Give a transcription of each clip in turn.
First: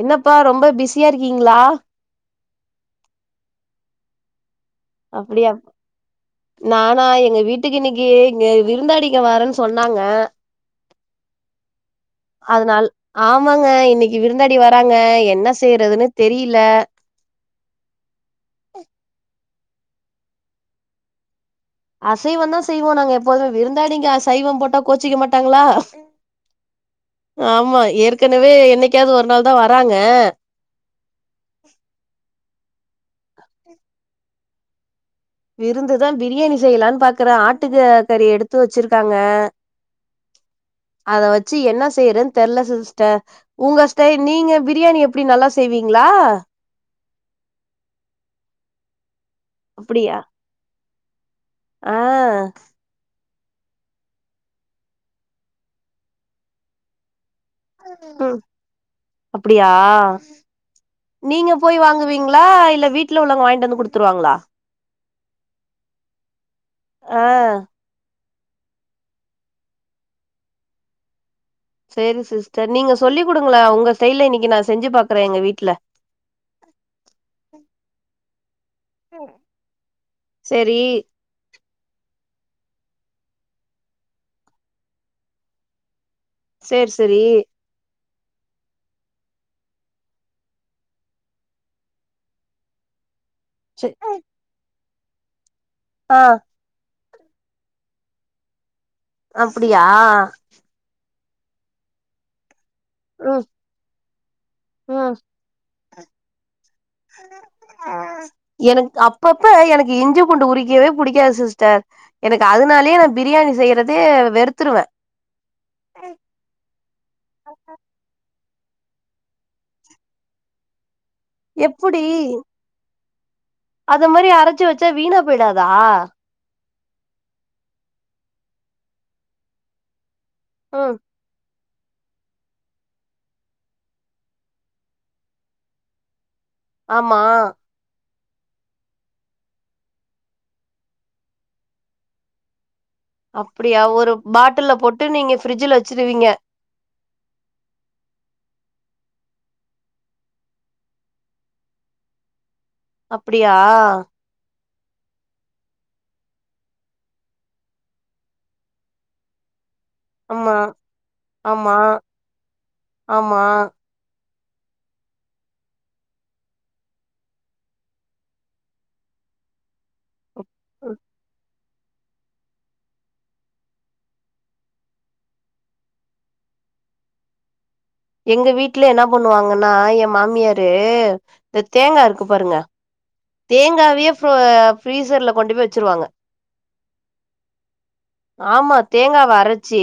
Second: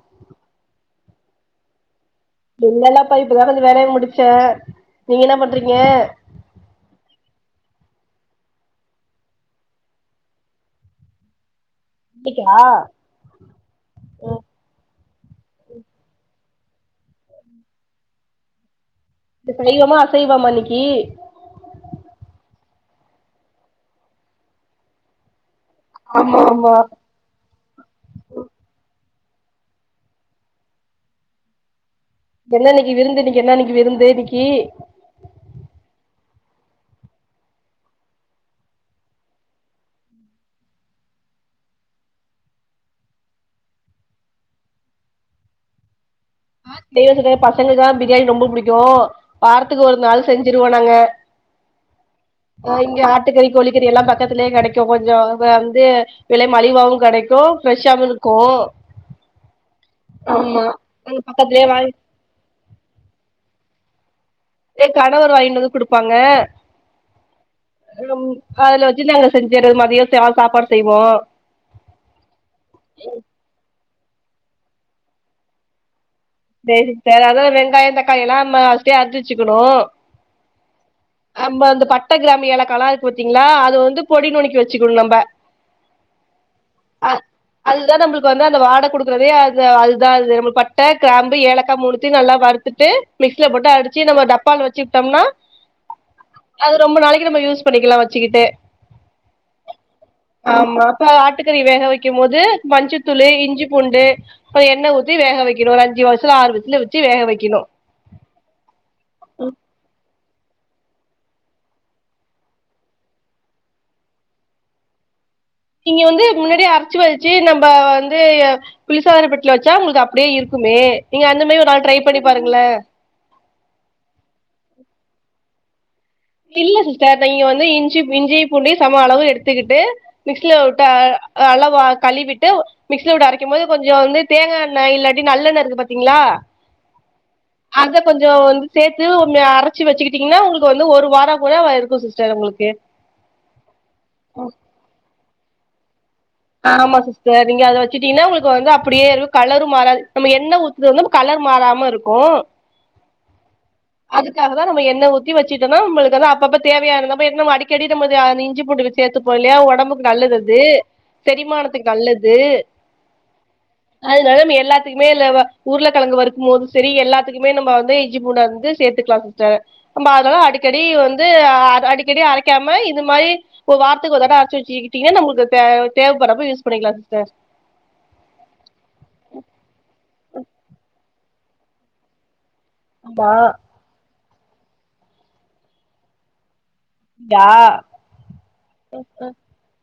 என்னப்பா ரொம்ப பிஸியா இருக்கீங்ளா இல்லல்லப்பா இப்பதா கொஞ்சோ வேலய முடிச்சே நீங்க என்ன அப்புடியா பண்றீங்க நானா எங்க வீட்டுக்கு இன்னிக்கி இங்க விருந்தாளிங்க வாரேன்னு சொன்னாங்க இன்னைக்கா அதனால் ஆமாங்க இன்னிக்கி ம் விருந்தாளி வராங்க என்ன செய்றதுனு தெரீல இது சைவமா அசைவமா இன்னிக்கி அசைவோந்தா செய்வோ நாங்க எப்போதுமே விருந்தாளிங்க சைவோ போட்டா கோச்சிக்க மாட்டாங்ளா ஆமா ஆமா ஆமா ஏற்கனவே என்னிக்காது ஒரு நாள் தா வராங்க என்ன இன்னிக்கி விருந்து இன்னிக்கி என்ன இன்னிக்கி விருந்து இன்னிக்கீ விருந்துதா பிரியாணி செய்யலான்னு பாக்குறே ஆட்டுக்கு கறி எடுத்து வெச்சிருக்காங்க அத வெச்சு என்ன செய்யறதுனு தெர்ல சிஸ்டர் உங்க ஸ்டை நீங்க பிரியாணி எப்டி நல்லா செய்வீங்ளா செய்வ சிஸ்டர் பசங்களுக்குதா பிரியாணி ரொம்போ பிடிக்கோ வாரத்துக்கு ஒரு அப்டியா நாள் செஞ்சிருவோ நாங்க ஆ ஓ இங்க ஆட் ட்டுக்கறி கோழிக்கறி எல்லா பக்கத்துலயே கெடைக்கோ கொஞ்சோ வந்து விலை மலிவாவவு கடைக்கோ ஃப்ரெஷாவு ம் இருக்கோ அப்டியா ஆமா எங்க நீங்க பக்கத்துலயே போயி வாங்கி வாங்குவீங்ளா இல்ல வீட்ல உள்ளவுங்க வாங்கிட்டு வந்து குடுத்துருவாங்ளா ஏ கணவர் வாங்கிட்டு வந்து குடுப்பாங்க ஆ ம் அதுல வெச்சு நாங்க செஞ்சுறது மதியோ ச சாப்பாடு செய்வோ செரி சிஸ்டர் நீங்க சொல்லி் குடுங்களே உங்க ஸ்டைல்ல இன்னிக்கி நா செஞ்சு பாக்குறே எங்க வீட்ல செரி சிஸ்டர் அதா வெங்காயோ தக்காளி எல்லா ஃபர்ஸ்டே அறிஞ்சி வெச்சுக்கணோ செரி நம்ம அந்த பட்ட கிராமி யேலக்காலா இருக்கு பாாத்தீங்ளா அது வந்து பொடி நுனுக்கி வெச்சுக்கணு நம்ம செர் செரி அதுதா நம்முளுக்கு வந்து அந்த வாட குடுக்குறதே அது அதுதா அது நம்ம பட்ட கிராம்பு ஏலக்கா மூனுத்தியு நல்லா வருத் துட்டு மிக்சில போட்டு சே அடிச்சு நம்ம டப்பால வெச்சுட்டோம்னா ஆ அது ரொம்ப நாளைக்கி நம்ம யூஸ் பண்ணிக்குலா வெச்சுக்கிட்டு அப்புடியா ஆமா அப்ப ஆட்டுக்கறி வேக வைக்கும் போது மஞ்சத்தூளு ம் இஞ்சி பூண்டு அப்றோ எண்ண ஊத்தி ம் வேக வைக்கணு ஒரு அஞ்சு விசிலு ஆறு விசிலு ச்சி வேக வெக்கணு எனக்கு அப்பப்ப எனக்கு இஞ்சி பூண்டு உரிக்கவே புடிக்காது சிஸ்டர் எனக்கு அதனாலயே நா பிரியாணி செய்யறதே வெறுத்துருவே இங்க வந்து முன்னாடியே அரச்சு வெச்சு நம்ப வந்து குளிர்சாதான பெட்டில வெச்சா உங்கள்க்கு அப்டியே இருக்குமே நீங்க அந்த மாரி ஒரு நாள் ட்ரை எப்டி பண்ணி பாருங்கல அத மாரி அரச்சு வெச்சா வீணா போய்டாதா இல்ல சிஸ்டர் நீங்க வந்து இஞ்சி இஞ்சி புண்டயு சம அளவு எடுத்துக்கிட்டு மிக்ஸ்ல வுட்டு ம் அ அளவா கழுவிட்டு மிக்சில போட்டு அரைக்கும் போது கொஞ்சோ வந்து தேங்கா எண்ண இல்லாட்டி நல்லண்ண இருக்கு பாத்தீங்ளா ஆமா அத கொஞ்சோ வந்து சேத்து உண் அரச்சு வெச்சுக்கிட்டீங்னா உங்கள்க்கு வந்து ஒரு வாரோ கூட இருக்கு சிஸ்டர் உங்கள்க்கு அப்டியா ஒரு பாட்டில்ல போட்டு நீங்க ஃப்ரிட்ஜ்ல வச்சிருவீங்க ஆமா சிஸ்ட நீங்க அத வச்சுட்டீங்ன்னா உங்கள்க்கு வந்து அப்டியே இருக்கு கலரு மாறாது நம்ம என்ன ஊ இது வந்து கலர் மாறாம இருக்கு அப்புடியா அதுக்காக தா நம்ம எண்ண ஊத்தி வச்சட்டொன்னா நம்மளுக்கு வந்து அப்பபோ தேவையான நம்ம அடிக்கடி நம்ம இது இஞ்சி பூண்டு வச் சேத்துப்போ இல்லையா ஒடம்புக்கு நல்லது ஆமா அது ஆமா செரிமானத்துக்கு நல்லது ஆமா அதனால ம்ம எல்லாத்துக்குமே இல்ல உருள கிழங்கு வருக்கும் போது சரி எல்லாத்துக்குமே நம்ம வந்து இஞ்சி பூண்ட வந்து சேத்துக்கலா சிஸ்டர் இம்பாலு அடிக்கடி வந்து அடி அடிக்கடி அரைக்காம இது மாரி ஒரு வாரத்க்கு ஒரு தடவ அரச்சு வெச்சுக்கிட்டீங்க நம்மளுக்கு தேவ தேவ்ப்படறப்ப யூஸ் பண்ணிக்கலா சிஸ்டர் எங்க வீட்ல என்ன பண்ணுவாங்கன்னா ய மாமியாரு இந் தேங்கா இருக்கு பாருங்க அதா தேங்கவிய ஃபு ஃப்ரீசர்ல கொண்டு போய் வெச்சுருவாங்க யா ஆமா தேங்காவ அரச்சி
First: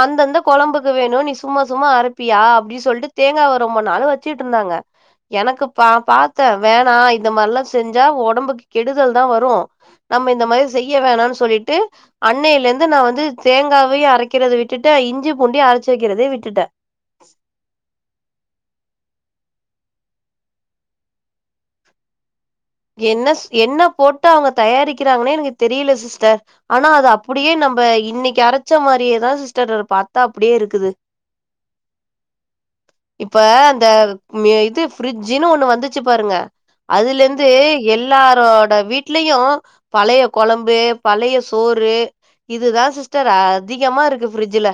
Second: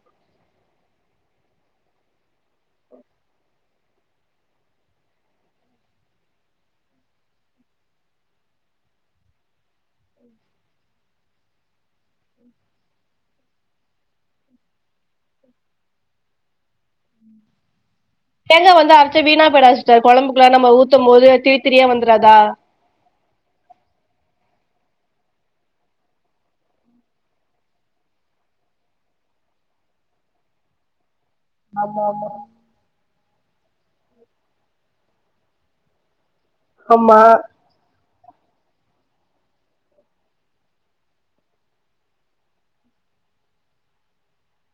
அந்தந்த கொழம்புக்கு வேணு நீ சும்மா சும்மா அரப்பியா அப்டின்னு சொல்லிட்டு தேங்காவ ரொம்ப நாள் வச்சிட்டு இருந்தாங்க எனக்கு பா பார்த்தே வேணா இந்த மாரிலா செஞ்சா ஒடம்புக்கு கெடுதல் தா வரோ நம்ம இந்த மாதிரி செய்ய வேணாம் சொல்லிட்டு அன்னேலருந்து நா வந்து தேங்காவையு அரைக்கறத விட்டுட்ட இஞ்சி பூண்ட அரைச்சு வைக்கிறதயும் விட்டுட்ட தேங்க வந்து அரைச்சா வீணா போயிடாதா சிஸ்டர் கொழம்புக்குலா நம்ம ஊத்தும் போது திரி திரியா வந்துராதா என்ன என்ன போட்டு அவங்க தயாரிக்கிறாங்கன்னே எனக்கு தெரியல சிஸ்டர் ஆனா அத அப்படியே நம்ம இன்னைக்கு அரைச்ச மாதிரியேதா சிஸ்டர் பாத்தா அப்படியே இருக்குது [inaudible] ஆமா ஆமா இப்ப அந்த இது பிரிட்ஜின்னு ஒண்ணு வந்துச்சு பாருங்க அதுல ஆமா இருந் எல்லாரோட வீட்லயும் பழைய கொழம்பு பழைய சோறு இதுதா சிஸ்டர் அ அதிகமாருக்கு ஃப்ரிட்ஜில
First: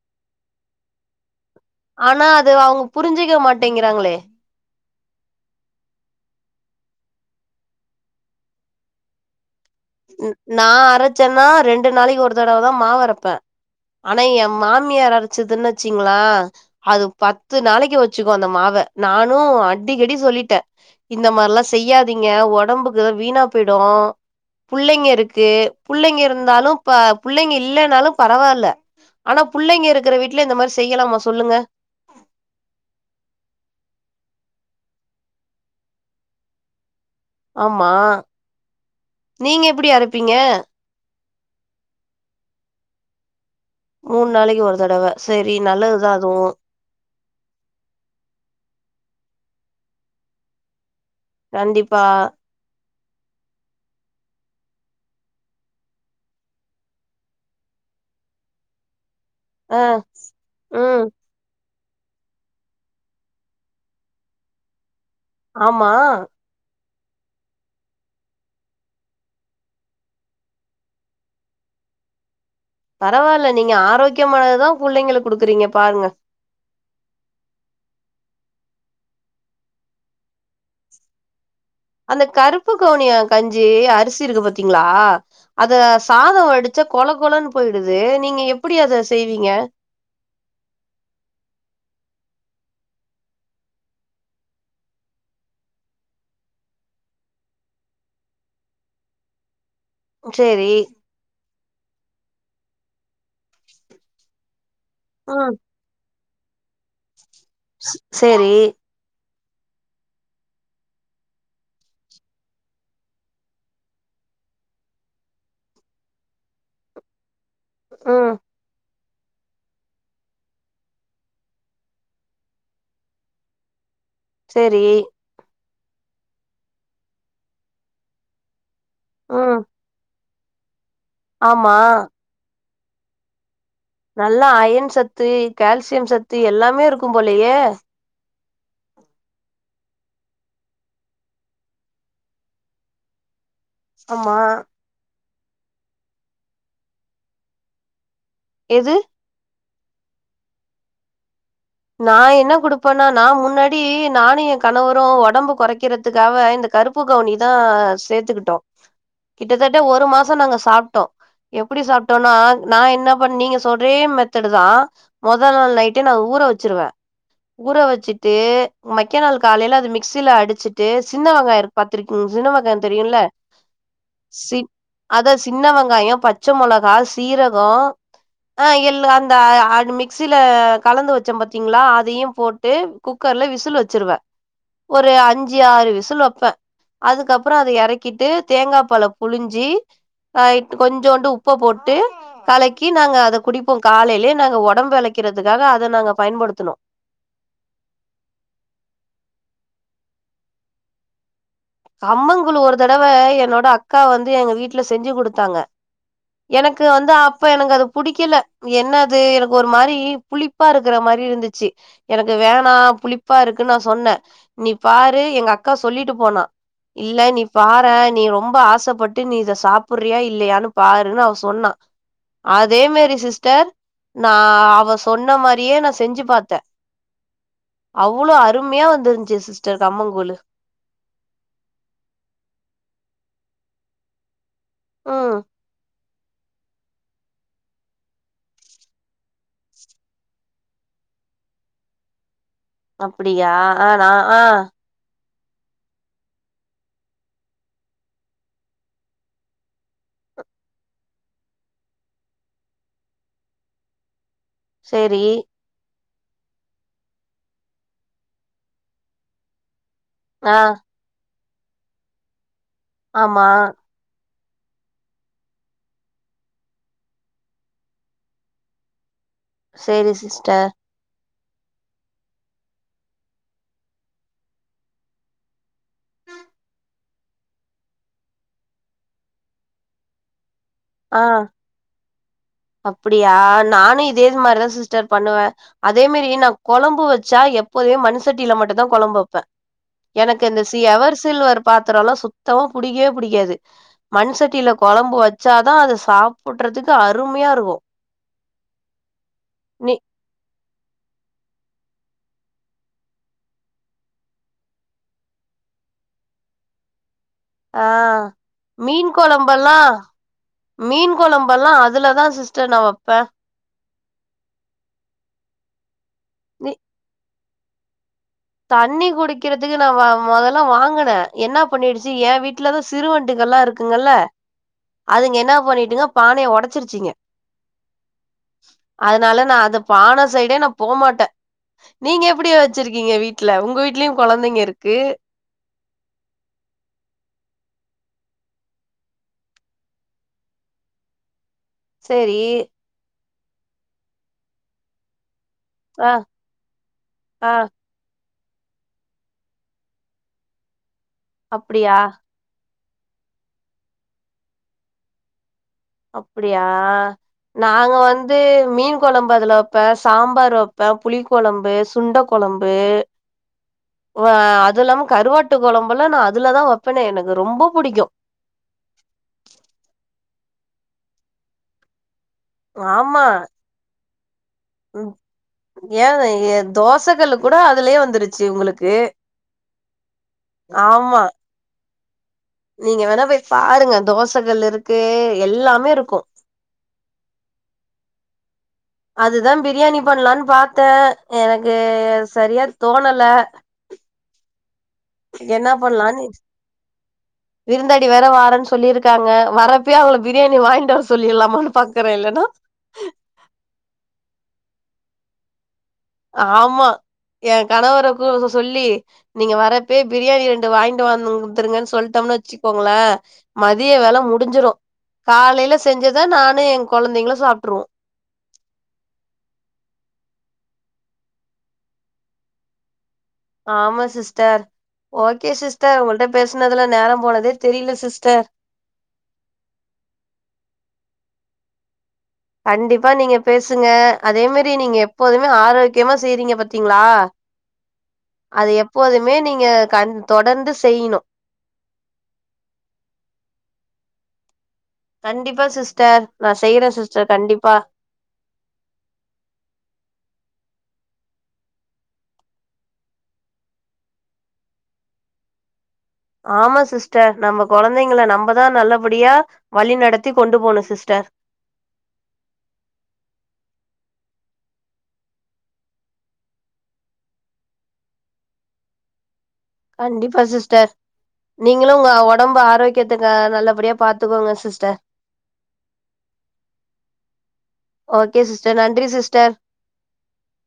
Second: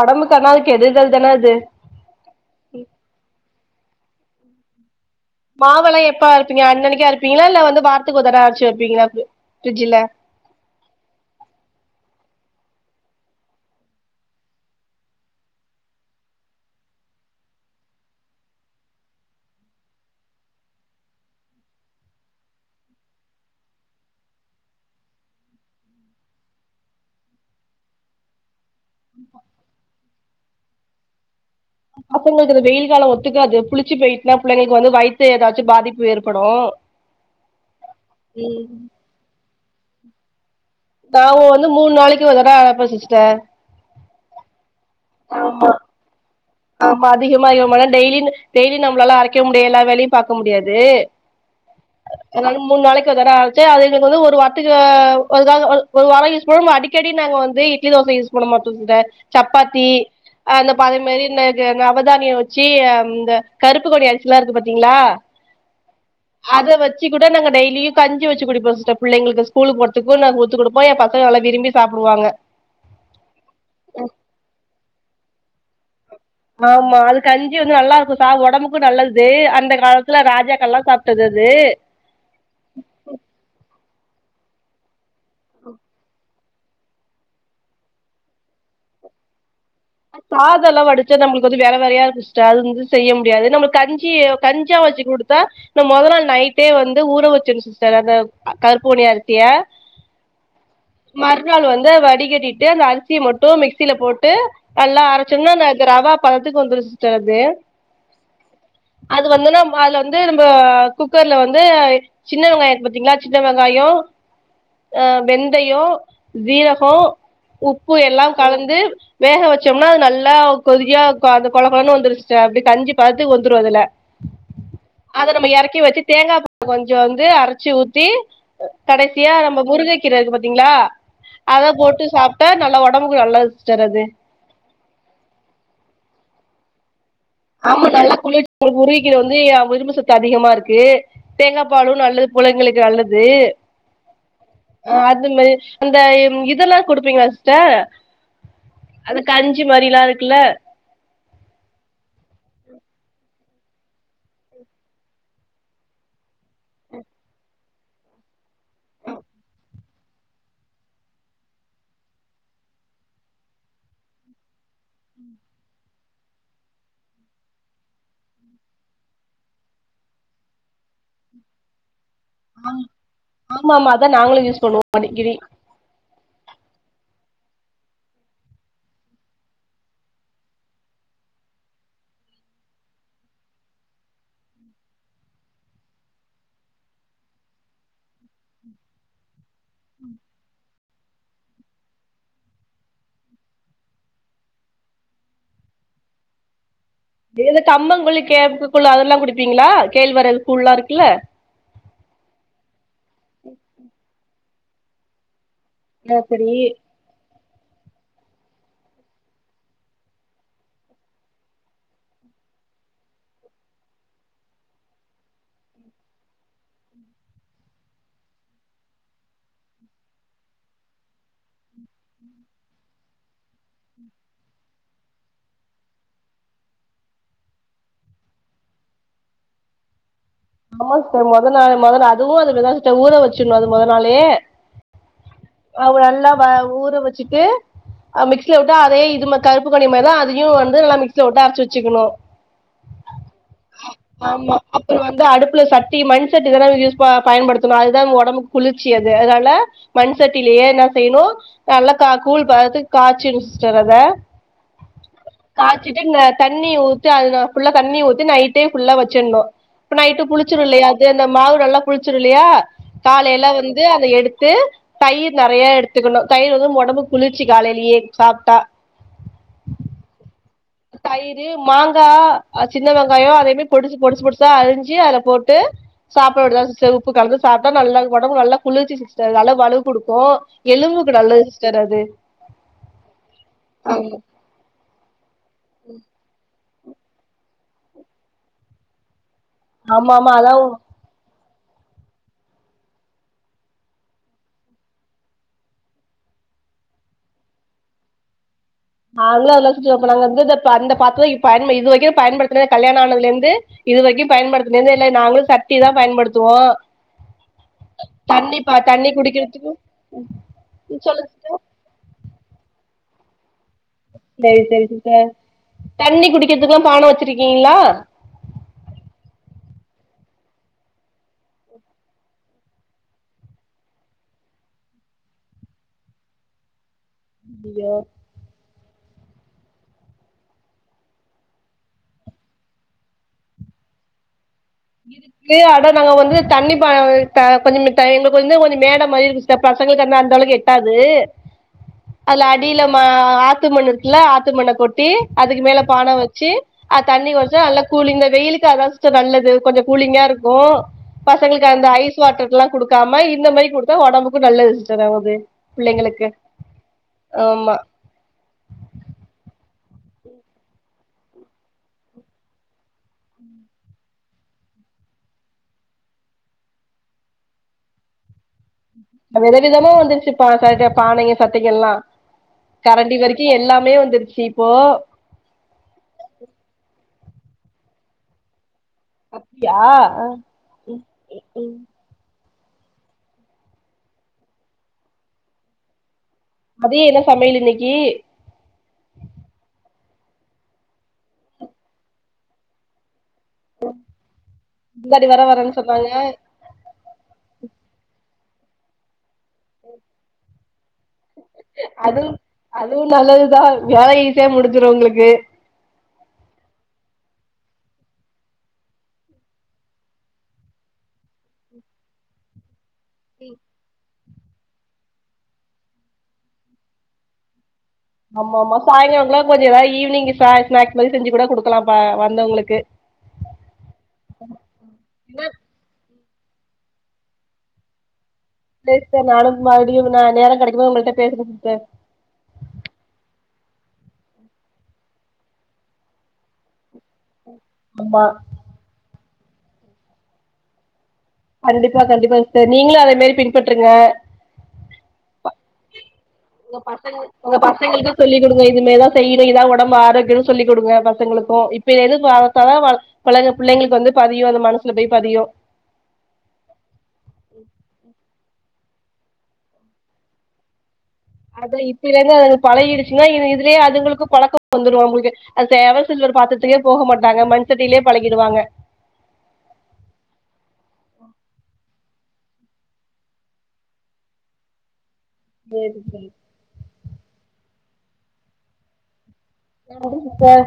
ஒடம்புக்கு அனால் கெடுதல் தானே அது ஆனா அது அவுங்க புரிஞ்சுக்க மாட்டேங்றாங்களே மாவெல்லா எப்போ அரப்பிங்க அன்னக்கு அரப்பீங்களா இல்ல வந்து வார்த்துக்கு ஒருதட அரச்சி வைப்பிங்களா ஃப்ரிட்ஜில ம் நா அரைச்சன்னா ரெண்டு நாளைக்கு ஒரு தடவ தா மாவரப்பே ஆனா ய மாமியார் அரைச்சுதுன்னச்சிங்கள அது பத்து நாளைக்கு வெச்சுக்கோ அந்த மாவ நானு அடிக்கடி சொல்லிட்ட இந்த மார்ல்லாம் செய்யாதீங்க ஒடம்புக்கு வீணா போயிடும் புள்ளைங்கருக்கு புள்ளைங்கருந்தாலும் பா புள்ளைங்க இல்லைன்னாலும் பரவால்ல ஆனா புள்ளைங்க இருக்கிற வீட்ல இந்தமாரி செய்யலாமா சொல்லுங்க பசங்களுக்கு இந்த வெயில் காலோ ஒத்துக்காது புளிச்சு போயிட்னா புள்ளைளுக்கு வந்து வயித்து ஏதாச்சும் பாதிப்பு ஏற்படும் ஆம்மா நீங்க எப்படி அரப்பீங்க தா உ வந்து மூணு நாளைக்கு ஒரு தடவ அரப்ப சிஸ்ட மூணு நாளைக்கு ஒரு தடவ செரி நல்லது தா அதுவு ஆமா அதிகமா டெய்லி டெய்லி நம்ளால அரைக்க முடியு எல்லா வேலயும் பாக்க முடியாது கண்டிப்பா அந்தாங்க ஒரு மூணு நாளைக்கு அதனா ஆச்சு அது ஒரு வார்த்துக்கு அ ஒரு நாளைக் யூஸ் பண்ணு அடிக்கடி நாங்க வந்து இட்லி தோச யூஸ் பண்ண மட்டுந்த அ, சப்பாத்தி அந்த பாதி ம். மாரி இன்னக்கு நவதானியம் வச்சி இந்த கருப்பு கொடி அரிசில்லா இருக்கு பாத்தீங்களா ஆமா அத வச்சி கொட நாங்க டெய்லியு கஞ்சி வச்சு குடிப்போ பிள்ளைளுக்கு ஸ்கூல் போர்துக்கும் நாங்க ஊத்தி குடுப்போம் ய பசங்க எல்லா நல்லா விரும்பி சாப் சாப்புடுவாங்க பரவால்ல நீங்க ஆரோக்கியமானதுதா புள்ளைங்களுக் குடுக்குறீங்க பாருங்க வாம்மா அது கஞ்சி வந்து நல்லா இருக்கும் சார் ஒடம்புக்கும் நல்லது அந்த காலத்துல ராஜாக்ககெல்லாம் சாப்ட்டது அது அந்த கருப்பு கவுனிய கஞ்சி அரிசி இருக்கு பாத்தீங்களா அத சாதோ வடிச் ச்சா கொல கொலன் போயிடுது நீங்க எப்பிடி அத செய்வீங்க சாத எல்லா வடிச்சு நம்மளுக்கு வந்து வெற வெறையா இருக்கும் சிஸ்டர் அது வந்து செய்ய முடியாது நம்மளுக்கு கஞ்சி கஞ்சா வச்சு குடுத்தா நீ மொத நாள் நைட்டே வந்து ஊற வச்சிர்ணு சிஸ்டர் அந்த கருப்பு கவுனி அரிசிய சேரி மறுநாள் வந்து வடிகட்டிட்டு அந்த அரிசிய மட்டு மிக்சியில போட்டு நல்லா ம். அரைச்சோனாந்த ரவா பதத்துக்கு வந்துரும் சிஸ்ட அது சேரி அது வந்துனா அதுல வந்து நம்ப குக்கர்ல வந்து சின்ன வெங்காய இருக்கு பாத்தீங்ளா சின்ன வெங்காயோ அ வெந்தயோ ஜீரகோ உப்பு எல்லா ம். கலந்து வேக வச்சோம்னா அது நல்லா கொதியா அந்த கொழகொழனு வந்துரு சிஸ்ட அப்டி கஞ்சி பததுக்கு வந்துரு‌ அதுல்ல சேரி அதை நம்ம எறக்கி வச்சி தேங்காய்பூ கொஞ்சோ வந்து அரச்சு ஊத்தி கடைசியா ம். நம்ம முருங்க கீர இருக்கு பாத்தீங்களா அத ஆமா. போட்டு சாப்ட்டா நல்ல ஒடம்புக்கு நல்லது சிஸ்டர் அது நல்லா அயன் சத்து கால்சியம் சத்து எல்லாமே இருக்கு கும் போலயே ஆமா நல்லா குளி முருங்கை கீர வந்து இரும்பு சத்து அதிகமா இருக்கு தேங்காப்பாலும் நல்லது புள்ளைங்களுக்கு நல்லது ஆம்மா அ அது மே அந்த இதெல்லா குடுப்பீங்ளா சிஸ்ட எது அந்த கஞ்சி மாரிலா இருக்குல்ல நா என்ன குடுப்பன்னா நா முன்னாடி நானு எ கணவரு ஒடம்பு கொறைக்கிறதுக்காவ இந்த கருப் பு கவுனிதா சேத்துக்கிட்டோ கிட்டத்தட்ட ஒரு மாசோ நாங்க சாப்டோ எப்டி சாப்டோன்னா நா என்ன பண் நீங்க சொறே மெத்தடு் தா மொத நாள் நைட்டு நா ஊற வச்சிருவே ஊற வச்சிட்டு மக்க நாள் காலையில அது மிக்சில அடிச்சிட்டு சின்னவங்காய இருக் பத்திருக்கீங் சின்ன வெங்காய தெரியும்ல ஆமா ஆமா அதா நாங்களு சி யூஸ் பண்ணுவோ அடிக்கடி அத சின்ன வெங்காயோ பச் சமொளகா சீரகோ ஆ எல் அந்த மிக்சில கலந்து வச் சோ பத்தீங்ளா அதயு போட்டு குக்கர்ல விசில் வச்சிருவே ஒரு அஞ்சு ஆறு விசில் வப்பே அதுக்கப்பறோ அதை எறக்கிட்டு தேங்காப்பால புழிஞ்சி அ கொஞ்சோண்டு உப்ப போட்டு கலக்கி நாங்க அத குடிப்போ காலேயிலே நாங்க ஒடம்பு இளைக்கிறதுக்காக அத நாங்க பயன்படுத்துனோ இதுல தம்மங்கூல்லு கேப்பகூலு அதெல்லா குடிப்பீங்களா கேழ்வரகு கூல்லா இருக்குல்ல கம்மங்கூலு ஒரு தடவ என்னோட அக்கா வந்து எங்க வீட்டுல செஞ்சு குடுத்தாங்க ஆ சரி எனக்கு வந்து அப் ப எனக்கு அது புடிக்கல என்ன அது எனக்கு ஒரு மாரி புளிப்பா இருக்கற மாரி இருந்துச்சு எனக்கு வேணா புளிப்பா இருக்குன்னு நா சொன்னே நீ பாரு எங்க அக்கா சொல்லிட்டு போனா இல்ல நீ பாறே நீ ரொம்ப ஆசைப்பட்டு நீ இத சாப்புட்ரியா இல்லையான்னு பாருன்னு அவ சொன்னா அதே மேரி சிஸ்டர் நா அவ சொன்ன மாறியே நா செஞ்சி பாத்த அவ்ளோ அருமையா வந்துருந்துச்சு சிஸ்டர் கம்மங்கூழு ஆமா சிஸ்டர் மொத நாள் மொத நா அதுவு அந்தமேறி தா ஊற வச்சிறனு அது மொதனாளே ம் அவு நல்லா வ ஊற வெச்சிட்டு ஹ மிக்ஸில விட்டு அதே இது கருப்பு கவுனி மாறி தா அதையு வந்து நல்ல மிக்சஸில விட்டு அரைச்சி வெச்சுக்கணு அப்பிடியா ஆ நா ஆ ஆமா வந்து அடுப்புல சட்டி மண் சட்டி தான யூஸ் ப பயன்படுத்தணு அதுதா நம்ம ஒடம்பு குளிர்ச்சி அது அதனால மண் சட்டிலையே என்ன செய்ணு நல்லா கா கூழ் பததுக்கு‌ காய்ச்சினு சிஸ்டர் அத சேரி காய்சிட்டு இந்த தண்ணி ஊத்தி அதுல ஃபுல்லா தண்ணி ஊத்தி நைட்டே ஃபுல்லா வெச்சின்ணு இப்ப நைட்டு ஆ புளிச்சிரு இல்லையா அது அந்த மாவு நல்லா புளிச்சிருல்லையா காலைல ஆமா வந்து அத எடுத்து தயிர் நெறைய எடுத்துக்கணு தயிர் வந்து உடம்பு குளிர்ச்சு காலையிலயே சாப்டா செரி சிஸ்டர் தயிறு மாங்கா அ சின்ன வெங்காயோ அதேமாரி பொடிசு பொடிசு பொடிசா அரிஞ்சு அதுல போட்டு சாப்பாடுதா சிஸ்டர் உப்பு கலந்து சாப்டா நல்லது உடம்பு நல்லா குளிர்ச்சி சிஸ்டர் நல்லா வலுவு குடுக்கோ எலும்புக்கு நல்லது சிஸ்டர் அது அப்புடியா நானு இதே மாரிதா சிஸ்டர் பண்ணுவே அதே மாரி நா கொழம்பு வெச்சா எப்போதுமே மண்சட்டியில மட்டுந்தா கொழம்பு வெப்பே ஆமா ஆமா எனக்கு அதா இந்த சி எவர் சில்வர் பாத்திரல்லா சுத்தமா புடிக்கவே புடிக்காது மண் சட்டில கொழம்பு வச்சாதா அது சாப்புட்றதுக்கு அருமையா இருக்கு நாங்களா எல்லா செஞ்சு நீ வெப்போ நாங்க வந்து இந்த அந்த பாத்தரோ இப்போ பய்ன்ப இது வரைக்கு பயன்படுத்துனதே கல்யாணோ ஆனதுலேந்து இது வரைக்கு பயன்படுத்தினதே இல்ல நாங்களு சட்டிதா பயன்படுத்துவோ ஆ தண்ணி பா தண்ணி மீன் குடிக்கிறதுக்கு கொழம்பல்லா மீன் சொல்லுங்க சிஸ்டர் கொழம்பல்லா அதுலதா சிஸ்டர் நா வப்பே சரி சரி சிஸ்டர் தண்ணி நீ குடிக்கிறதுக்குல்லா பான வெச்சிருக்கீங்ளா தண்ணி குடிக்கிறதுக்கு நா வ மொதல்லா வாங்குனே என்ன பண்ணிடுச்சு என் வீட்டுலதா சிறுவண்டுகல்லா இருக்கு ங்கல்ல அதுங்க என்ன பண்ணிட்டுங்க பானைய வொடச்சிருச்சிங்க அப்டியா அதனால நா அந்த பான சைடே நா போமாட்ட நீங்க எப்டி வெச்சிருக்கீங்க வீட்டுல உங்க வீட்லயு கொழந்தைங்க இருக்கு ட்டு அட நாங்க வந்து தண்ணி பான வெக்க கொஞ்ச மித்தைமுக்கு வந்து கொஞ்ச மேட மாரி இருக்கு சிஸ் டர் பசங்களுக்கு வந்து அந்த அளவுக்கு எட்டாது சரி அதுல அடியில மா ஆத்துமண்ணு இருக்குல்ல ஆத்துமண்ண கொட்டி அதுக்கு மேல ஆ பானை வெச்சி அத் தண்ணி ஆ கொஞ்சோ நல்லா கூலிங்க வெயிலுக்கு அதா சிஸ்டர் நல்லது கொஞ்ச கூலிங்கா இருக்கோ பசங்களுக்கு அந்த அப்டியா ஐஸ் வாட்டர்லா குடுக் க்காம இந்த மாரி குடுத்தா உடம்புக்கு நல்லது சிஸ்டர் [unintelligible] அப்படியா ஆமா நாங்க வந் வந்து மீன் கொழம்பு அதுல வெப்பே சாம்பார் வெப்பே புளி கொழம்பு சுண்ட கொழம்பு வ அது இல்லாம கருவாட்டு கொழம்பெல்லா நா அதுலதா வெப்பனே எனக்கு ரொம்ப புடிக்கு வித விதமா வந்துருச்சு பா ச பானைங்க சட்டிங்கெல்லா கரண்டி ஆமா வெரிக்கு எல்லாமே வந்துருச்சி இப்போ ம் ஏன் எ தோச கல்லு கூட அதுலே வந்துருச்சு உங்களுக்கு அப்படியா ஆ, ம், ஆமா ம் நீங்க வேணா போய் பாருங்க தோசகல்லு இருக்கு எல்லாமே இருக்கு மதியம் என்ன சமையல் இன்னைக்கி அதுதா பிரியாணி பண்ணலானு பாத்தே எனக்கு சரியா தோணல விருந்தாடி வேற என்ன வரேன்னு சொன்னாங்க பண்லான்னு விருந்தாடி வேற வாரேன்னு சொல்லிருக்காங்க வரப்பயே அவங்கள பிரியாணி வாங்கிட்டு வர சொல்லிட்லாமானு பாக்கறே அதுவு இல்லனா அதுவு நல்லதுதா வேல ஈஸியா முடிஞ்சிடு உங்களுக்கு ஆமா எ கணவர கு சொல்லி நீங்க வரப்பயே பிரியாணி ரெண்டு வாங்கிட்டு வந்துருங்கன்னு சொல்லிட்டோம்னு வச்சுக்கோங்களே மதிய வேலை முடிஞ்சிரு காலைல செஞ்சத நானு எ கொழந்தைங்களு சாப்ட்டுருவோ ஆமா ஆமா சாயங்காலங்கலா கொஞ்சோ ஏதா ஈவினிங் ஸ்நா ஸ்நாக்ஸ் மாரி செஞ்சுகூட குடுக்கலா பா வந்தவங்களுக்கு ஆமா சிஸ்டர், ஓகே சிஸ்டர், உங்கள்ட பேசுனதுல நேரம் போனதே தெரியல சிஸ்டர் சேர் சிஸ்டர் நாளைக் மறுடியு நா நேரோ கடைக்கும்போ ஒங்ககிட்ட பேசுறன் ஸ்டர் கண்டிப்பா நீங்க பேசுங்க அதே மாரி நீங்க எப்போதுமே ஆரோக்கியமா செய்றீங்க பாத்தீங்ளா அ, ஆமா அது எப்போதுமே நீங்க கண் தொடர்ந்து செய்ணு கண்டிப்பா கண்டிப்பாங் சிஸ்டர் நீங்களு அதே மாரி பின்பற்றுருங்க கண்டிப்பா சிஸ்டர் நா செய்யறே சிஸ்டர் கண்டிப்பா சொல்லிக்குடுங்க இதுமேரிதா செய்யனு இதா ஒடம்பு ஆரோக்கியம்னு சொல்லிக்குடுங்க பசங்களுக்கு இப்பலேந்து பாத்தாத பழக பிள்ளைங்களுக்கு வந்து பதியு அது மனசுல போய் பதியு ஆமா சிஸ்டர் நம்ம கொழந்தைங்கள நம்மதா நல்லபடியா வழி நடத்தி கொண்டு போணு சிஸ்டர் அதா இப்பைலேந்து அதுங்க பழகிடுச்சுன்னா இது இதுலயே அதுங்களுக்கு பழக்கம் வந்துடு அவங்களுக்கு அத எவர்சில்வர் பாத்தரத்துக்கே போக மாட்டாங்க மண் சட்டிலே பழகிடுவாங்க கண்டிப்பா சிஸ்டர் நீங்களு உங்க ஒடம்பு ஆரோக்கியத்துக்கு நல்லபடியா பாத்துக்கோங்க சிஸ்டர் சேரி சேரி ஓகே சிஸ்டர், நன்றி சிஸ்டர். நன்றி சிஸ்டர்.